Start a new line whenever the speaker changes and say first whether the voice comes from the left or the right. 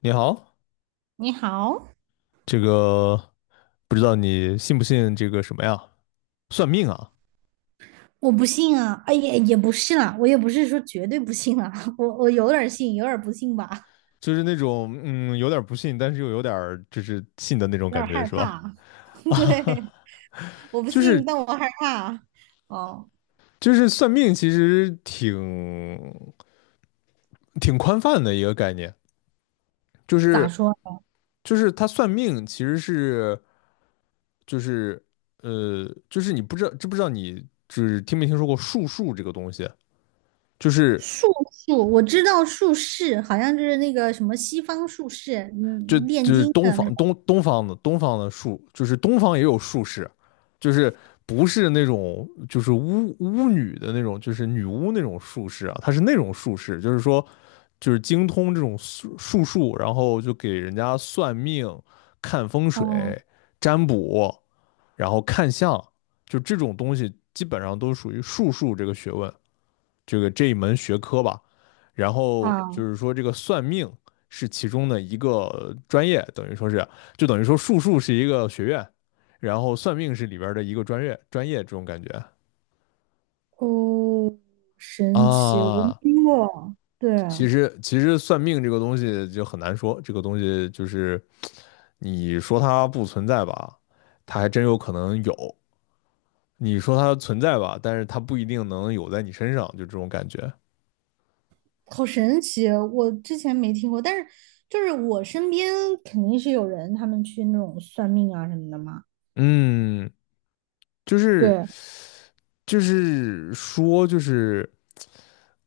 left: 你好，
right: 你好，
left: 这个不知道你信不信这个什么呀？算命啊，
right: 我不信啊，哎也不是啦，我也不是说绝对不信啊，我有点儿信，有点儿不信吧，
left: 就是那种有点儿不信，但是又有点儿就是信的那种
right: 有点
left: 感
right: 儿
left: 觉，
right: 害
left: 是吧？
right: 怕。
left: 啊，
right: 对，我不
left: 就
right: 信，
left: 是
right: 但我害怕。哦，
left: 就是算命其实挺宽泛的一个概念，就
right: 咋
left: 是
right: 说？
left: 就是他算命其实是就是就是你不知道知不知道你就是听没听说过术数这个东西，就是
right: 术数，我知道术士，好像就是那个什么西方术士，
left: 就
right: 嗯，炼
left: 就是
right: 金
left: 东
right: 的那个。
left: 方东方的术，就是东方也有术士，就是不是那种就是巫女的那种，就是女巫那种术士啊，她是那种术士，就是说就是精通这种术数，然后就给人家算命、看风
right: 哦
left: 水、占卜，然后看相，就这种东西基本上都属于术数这个学问。这个这一门学科吧。然后就
right: 啊，
left: 是说，这个算命是其中的一个专业，等于说是，就等于说术数是一个学院，然后算命是里边的一个专业，专业这种感觉
right: 哦，神奇，我没
left: 啊。
right: 听过。对
left: 其
right: 啊，
left: 实，其实算命这个东西就很难说，这个东西就是你说它不存在吧，它还真有可能有；你说它存在吧，但是它不一定能有在你身上，就这种感觉。
right: 好神奇啊，我之前没听过，但是就是我身边肯定是有人他们去那种算命啊什么的嘛。
left: 嗯，就是
right: 对，
left: 就是说。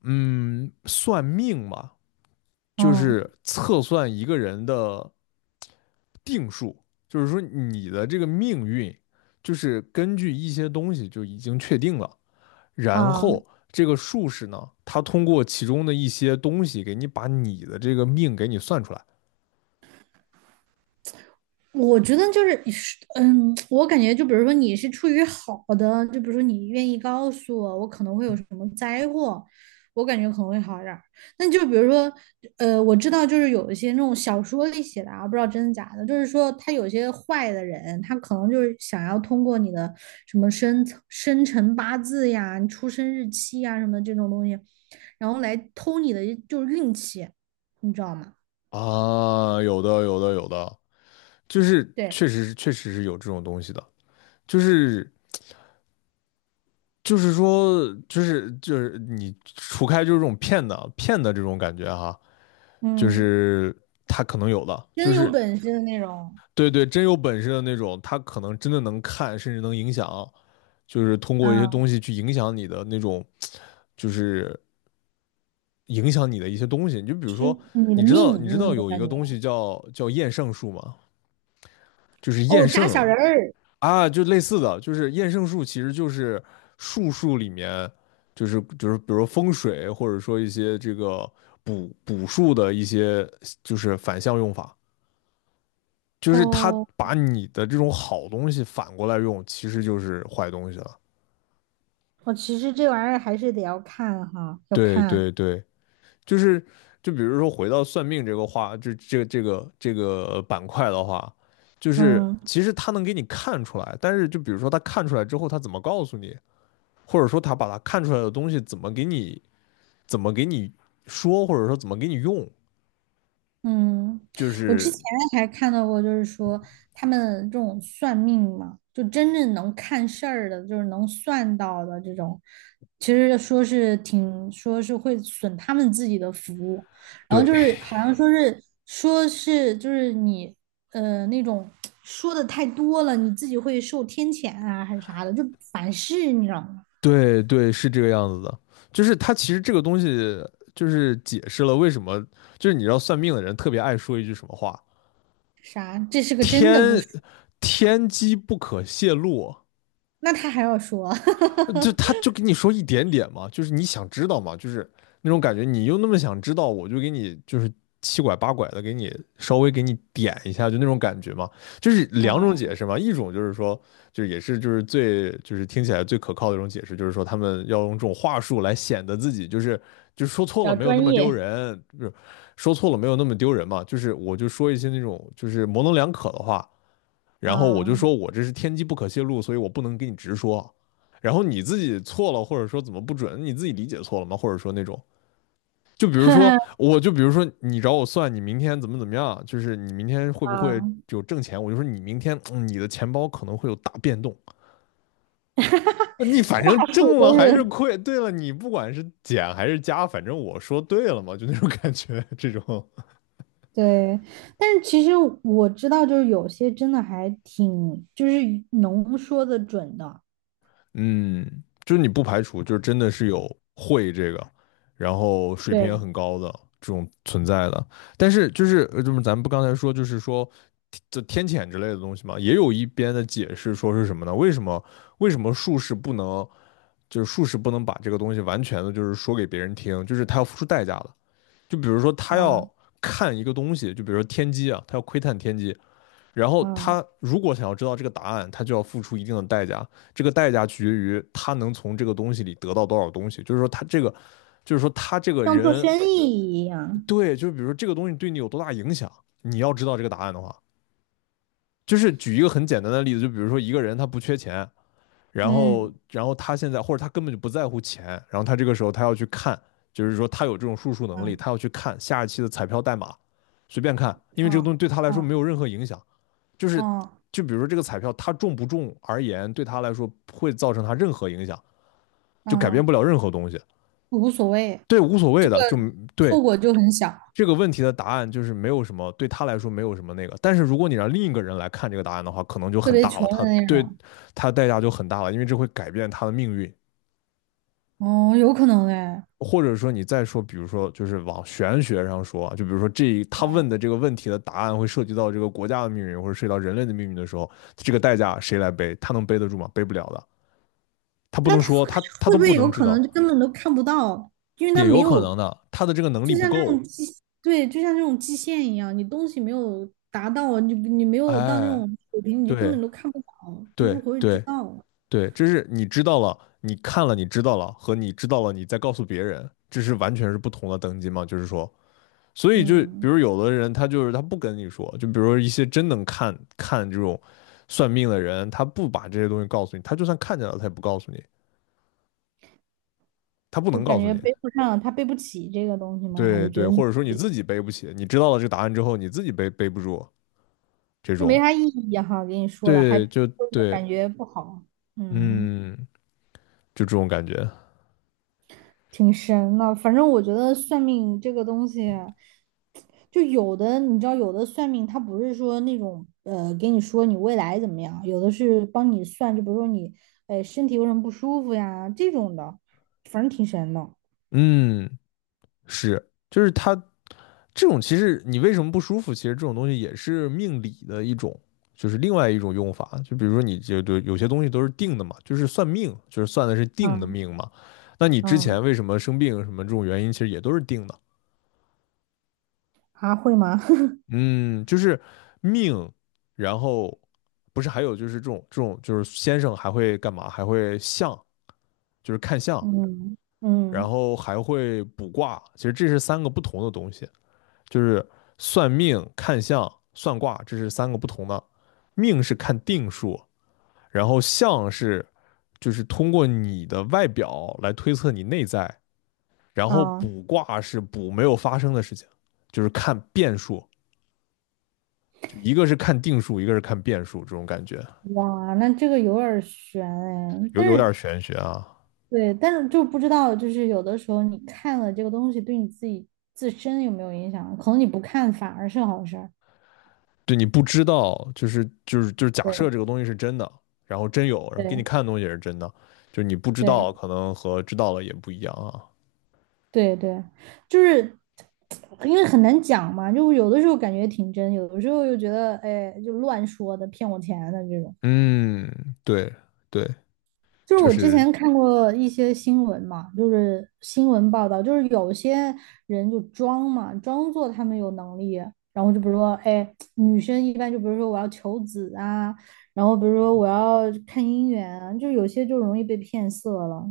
left: 嗯，算命嘛，就
right: 嗯
left: 是测算一个人的定数，就是说你的这个命运，就是根据一些东西就已经确定了，然
right: 啊，
left: 后这个术士呢，他通过其中的一些东西给你把你的这个命给你算出来
right: 我觉得就是，嗯，我感觉就比如说你是出于好的，就比如说你愿意告诉我，我可能会有什么灾祸，我感觉可能会好一点儿。那就比如说，我知道就是有一些那种小说里写的啊，不知道真的假的，就是说他有些坏的人，他可能就是想要通过你的什么生辰八字呀、你出生日期呀什么的这种东西，然后来偷你的就是运气，你知道吗？
left: 啊，有的有的有的，就是
right: 对，
left: 确实是有这种东西的，就是就是说你除开就是这种骗的这种感觉哈。就
right: 嗯，
left: 是他可能有的，就
right: 真有
left: 是
right: 本事的那种。
left: 对对，真有本事的那种，他可能真的能看，甚至能影响，就是通过一些
right: 嗯，
left: 东西去影响你的那种，就是影响你的一些东西。你就比如
right: 是
left: 说，
right: 你的
left: 你知道你
right: 命
left: 知
right: 那
left: 道
right: 种
left: 有一
right: 感
left: 个东
right: 觉。
left: 西叫厌胜术吗？就是
right: 哦，
left: 厌
right: 扎小
left: 胜
right: 人儿，
left: 啊，就类似的，就是厌胜术其实就是术数里面，就是就是比如说风水，或者说一些这个。补数的一些就是反向用法，就是他
right: 哦，
left: 把你的这种好东西反过来用，其实就是坏东西了。
right: 我其实这玩意儿还是得要看哈，要
left: 对
right: 看。
left: 对对，就是就比如说回到算命这个话，这个板块的话，就是
right: 嗯。
left: 其实他能给你看出来，但是就比如说他看出来之后，他怎么告诉你，或者说他把他看出来的东西怎么给你说，或者说怎么给你用，
right: 嗯，
left: 就
right: 我之
left: 是
right: 前还看到过，就是说他们这种算命嘛，就真正能看事儿的，就是能算到的这种，其实说是挺说是会损他们自己的福，然后就
left: 对
right: 是好像说是说是就是你那种说的太多了，你自己会受天谴啊还是啥的，就反噬，你知道吗？
left: 对对，是这个样子的。就是它其实这个东西，就是解释了为什么，就是你知道算命的人特别爱说一句什么话：
right: 啥？这是个真的故
left: 天
right: 事，
left: 天机不可泄露。
right: 那他还要说，啊，
left: 就他就跟你说一点点嘛，就是你想知道嘛，就是那种感觉，你又那么想知道，我就给你就是七拐八拐的给你稍微给你点一下，就那种感觉嘛，就是两种解释嘛，一种就是说，就是也是就是最就是听起来最可靠的一种解释，就是说他们要用这种话术来显得自己就是就是说错
right: 比
left: 了
right: 较
left: 没有那
right: 专
left: 么丢
right: 业。
left: 人，就是说错了没有那么丢人嘛，就是我就说一些那种就是模棱两可的话。然后我就
right: 啊。
left: 说我这是天机不可泄露，所以我不能给你直说。然后你自己错了，或者说怎么不准，你自己理解错了吗？或者说那种，就比如说，我就比如说你找我算你明天怎么怎么样，就是你明天会不会
right: 啊，
left: 有挣钱？我就说你明天、你的钱包可能会有大变动。你 反
right: 话
left: 正
right: 术
left: 挣了
right: 都
left: 还是
right: 是
left: 亏，对了，你不管是减还是加，反正我说对了嘛，就那种感觉，这种
right: 对，但是其实我知道，就是有些真的还挺，就是能说的准的，
left: 嗯，就是你不排除，就是真的是有会这个，然后水平也
right: 对，
left: 很高的这种存在的。但是就是就是咱们不刚才说，就是说这天谴之类的东西嘛，也有一边的解释说是什么呢？为什么术士不能，就是术士不能把这个东西完全的，就是说给别人听，就是他要付出代价的。就比如说他要
right: 啊
left: 看一个东西，就比如说天机啊，他要窥探天机，然后他
right: 啊
left: 如果想要知道这个答案，他就要付出一定的代价。这个代价取决于他能从这个东西里得到多少东西。就是说，他这个，就是说他这个
right: 像做
left: 人，
right: 生意一样。
left: 对，就是比如说这个东西对你有多大影响，你要知道这个答案的话，就是举一个很简单的例子，就比如说一个人他不缺钱，然后
right: 嗯
left: 然后他现在或者他根本就不在乎钱，然后他这个时候他要去看，就是说他有这种数数能力，
right: 嗯
left: 他要去看下一期的彩票代码，随便看，因为这个
right: 啊
left: 东西对他来说
right: 啊
left: 没有任何影响。就是
right: 啊
left: 就比如说这个彩票它中不中而言，对他来说不会造成他任何影响，就改变不
right: 啊，
left: 了任何东西。
right: 无所谓，
left: 对，无所谓的，就对
right: 后果就很小，
left: 这个问题的答案就是没有什么，对他来说没有什么那个。但是如果你让另一个人来看这个答案的话，可能就
right: 特
left: 很
right: 别
left: 大
right: 穷
left: 了，
right: 的
left: 他
right: 那
left: 对
right: 种。
left: 他代价就很大了，因为这会改变他的命运。
right: 哦，有可能哎，
left: 或者说你再说，比如说就是往玄学上说啊，就比如说这他问的这个问题的答案会涉及到这个国家的命运，或者涉及到人类的命运的时候，这个代价谁来背？他能背得住吗？背不了的。他不
right: 那
left: 能
right: 他
left: 说，他他
right: 会
left: 都
right: 不
left: 不
right: 会有
left: 能知
right: 可
left: 道，
right: 能就根本都看不到，因为他
left: 也
right: 没
left: 有可
right: 有
left: 能的，他的这个能力
right: 就
left: 不
right: 像那
left: 够。
right: 种基，对，就像那种基线一样，你东西没有达到，你没有到那
left: 哎，
right: 种水平，你就根
left: 对
right: 本都看不到，都
left: 对
right: 不会知
left: 对
right: 道。
left: 对，这是你知道了，你看了，你知道了，和你知道了，你再告诉别人，这是完全是不同的等级嘛？就是说，所以就比
right: 嗯，
left: 如有的人他就是他不跟你说，就比如说一些真能看这种算命的人，他不把这些东西告诉你，他就算看见了，他也不告诉你，他不
right: 就
left: 能
right: 感
left: 告诉
right: 觉
left: 你。
right: 背不上，他背不起这个东西吗？还
left: 对
right: 是觉
left: 对，
right: 得
left: 或
right: 你
left: 者说你自己背不起，你知道了这个答案之后，你自己背不住这
right: 这没
left: 种。
right: 啥意义哈？给你说了，还
left: 对，就对，
right: 感觉不好。嗯。
left: 嗯，就这种感觉，
right: 挺神的。反正我觉得算命这个东西，就有的你知道，有的算命它不是说那种给你说你未来怎么样，有的是帮你算，就比如说你身体有什么不舒服呀这种的，反正挺神的。
left: 嗯，是，就是他，这种其实你为什么不舒服？其实这种东西也是命理的一种，就是另外一种用法。就比如说你这对有些东西都是定的嘛，就是算命，就是算的是定的
right: 嗯
left: 命嘛。那你之
right: 嗯，
left: 前为什么生病什么这种原因，其实也都是定的。
right: 啊会吗？
left: 嗯，就是命，然后不是还有就是这种就是先生还会干嘛？还会相，就是看相。
right: 嗯
left: 然
right: 嗯
left: 后还会卜卦，其实这是三个不同的东西，就是算命、看相、算卦，这是三个不同的。命是看定数，然后相是就是通过你的外表来推测你内在，然后
right: 啊
left: 卜卦是卜没有发生的事情，就是看变数，就一个是看定数，一个是看变数，这种感觉
right: 哇，那这个有点儿悬哎，
left: 有
right: 但是
left: 玄学啊。
right: 对，但是就不知道，就是有的时候你看了这个东西，对你自己自身有没有影响？可能你不看反而是好事儿。
left: 对你不知道，就是假设这
right: 对
left: 个东西是真的，然后真有，然后给你
right: 对
left: 看的东西也是真的，就是你不知道，
right: 对
left: 可能和知道了也不一样啊。
right: 对对，就是因为很难讲嘛，就有的时候感觉挺真，有的时候又觉得哎，就乱说的，骗我钱的这种。
left: 嗯，对对，
right: 就是
left: 就
right: 我之
left: 是
right: 前看过一些新闻嘛，就是新闻报道，就是有些人就装嘛，装作他们有能力，然后就比如说，哎，女生一般就比如说我要求子啊，然后比如说我要看姻缘啊，就有些就容易被骗色了。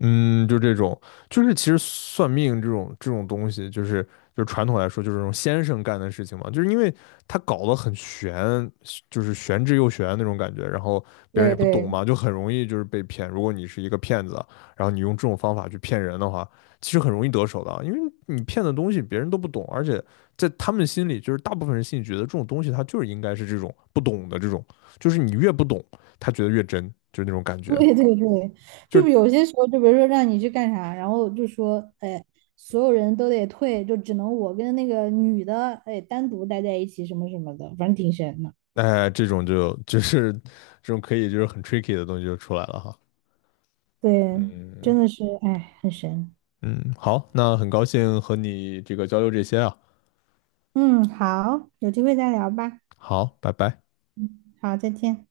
left: 嗯，就这种，就是其实算命这种东西，就是传统来说，就是这种先生干的事情嘛，就是因为他搞得很玄，就是玄之又玄那种感觉，然后别人
right: 对
left: 也不懂
right: 对
left: 嘛，就很容易就是被骗。如果你是一个骗子，然后你用这种方法去骗人的话，其实很容易得手的啊因为你骗的东西别人都不懂，而且在他们心里，就是大部分人心里觉得这种东西他就是应该是这种不懂的这种，就是你越不懂，他觉得越真，就是那种感 觉。
right: 对对对，
left: 就
right: 就
left: 是
right: 是有些时候，就比如说让你去干啥，然后就说，哎，所有人都得退，就只能我跟那个女的，哎，单独待在一起，什么什么的，反正挺神的。
left: 哎，这种就是这种可以就是很 tricky 的东西就出来了哈。
right: 对，
left: 嗯
right: 真的是，哎，很神。
left: 嗯，好，那很高兴和你这个交流这些啊。
right: 嗯，好，有机会再聊吧。
left: 好，拜拜。
right: 好，再见。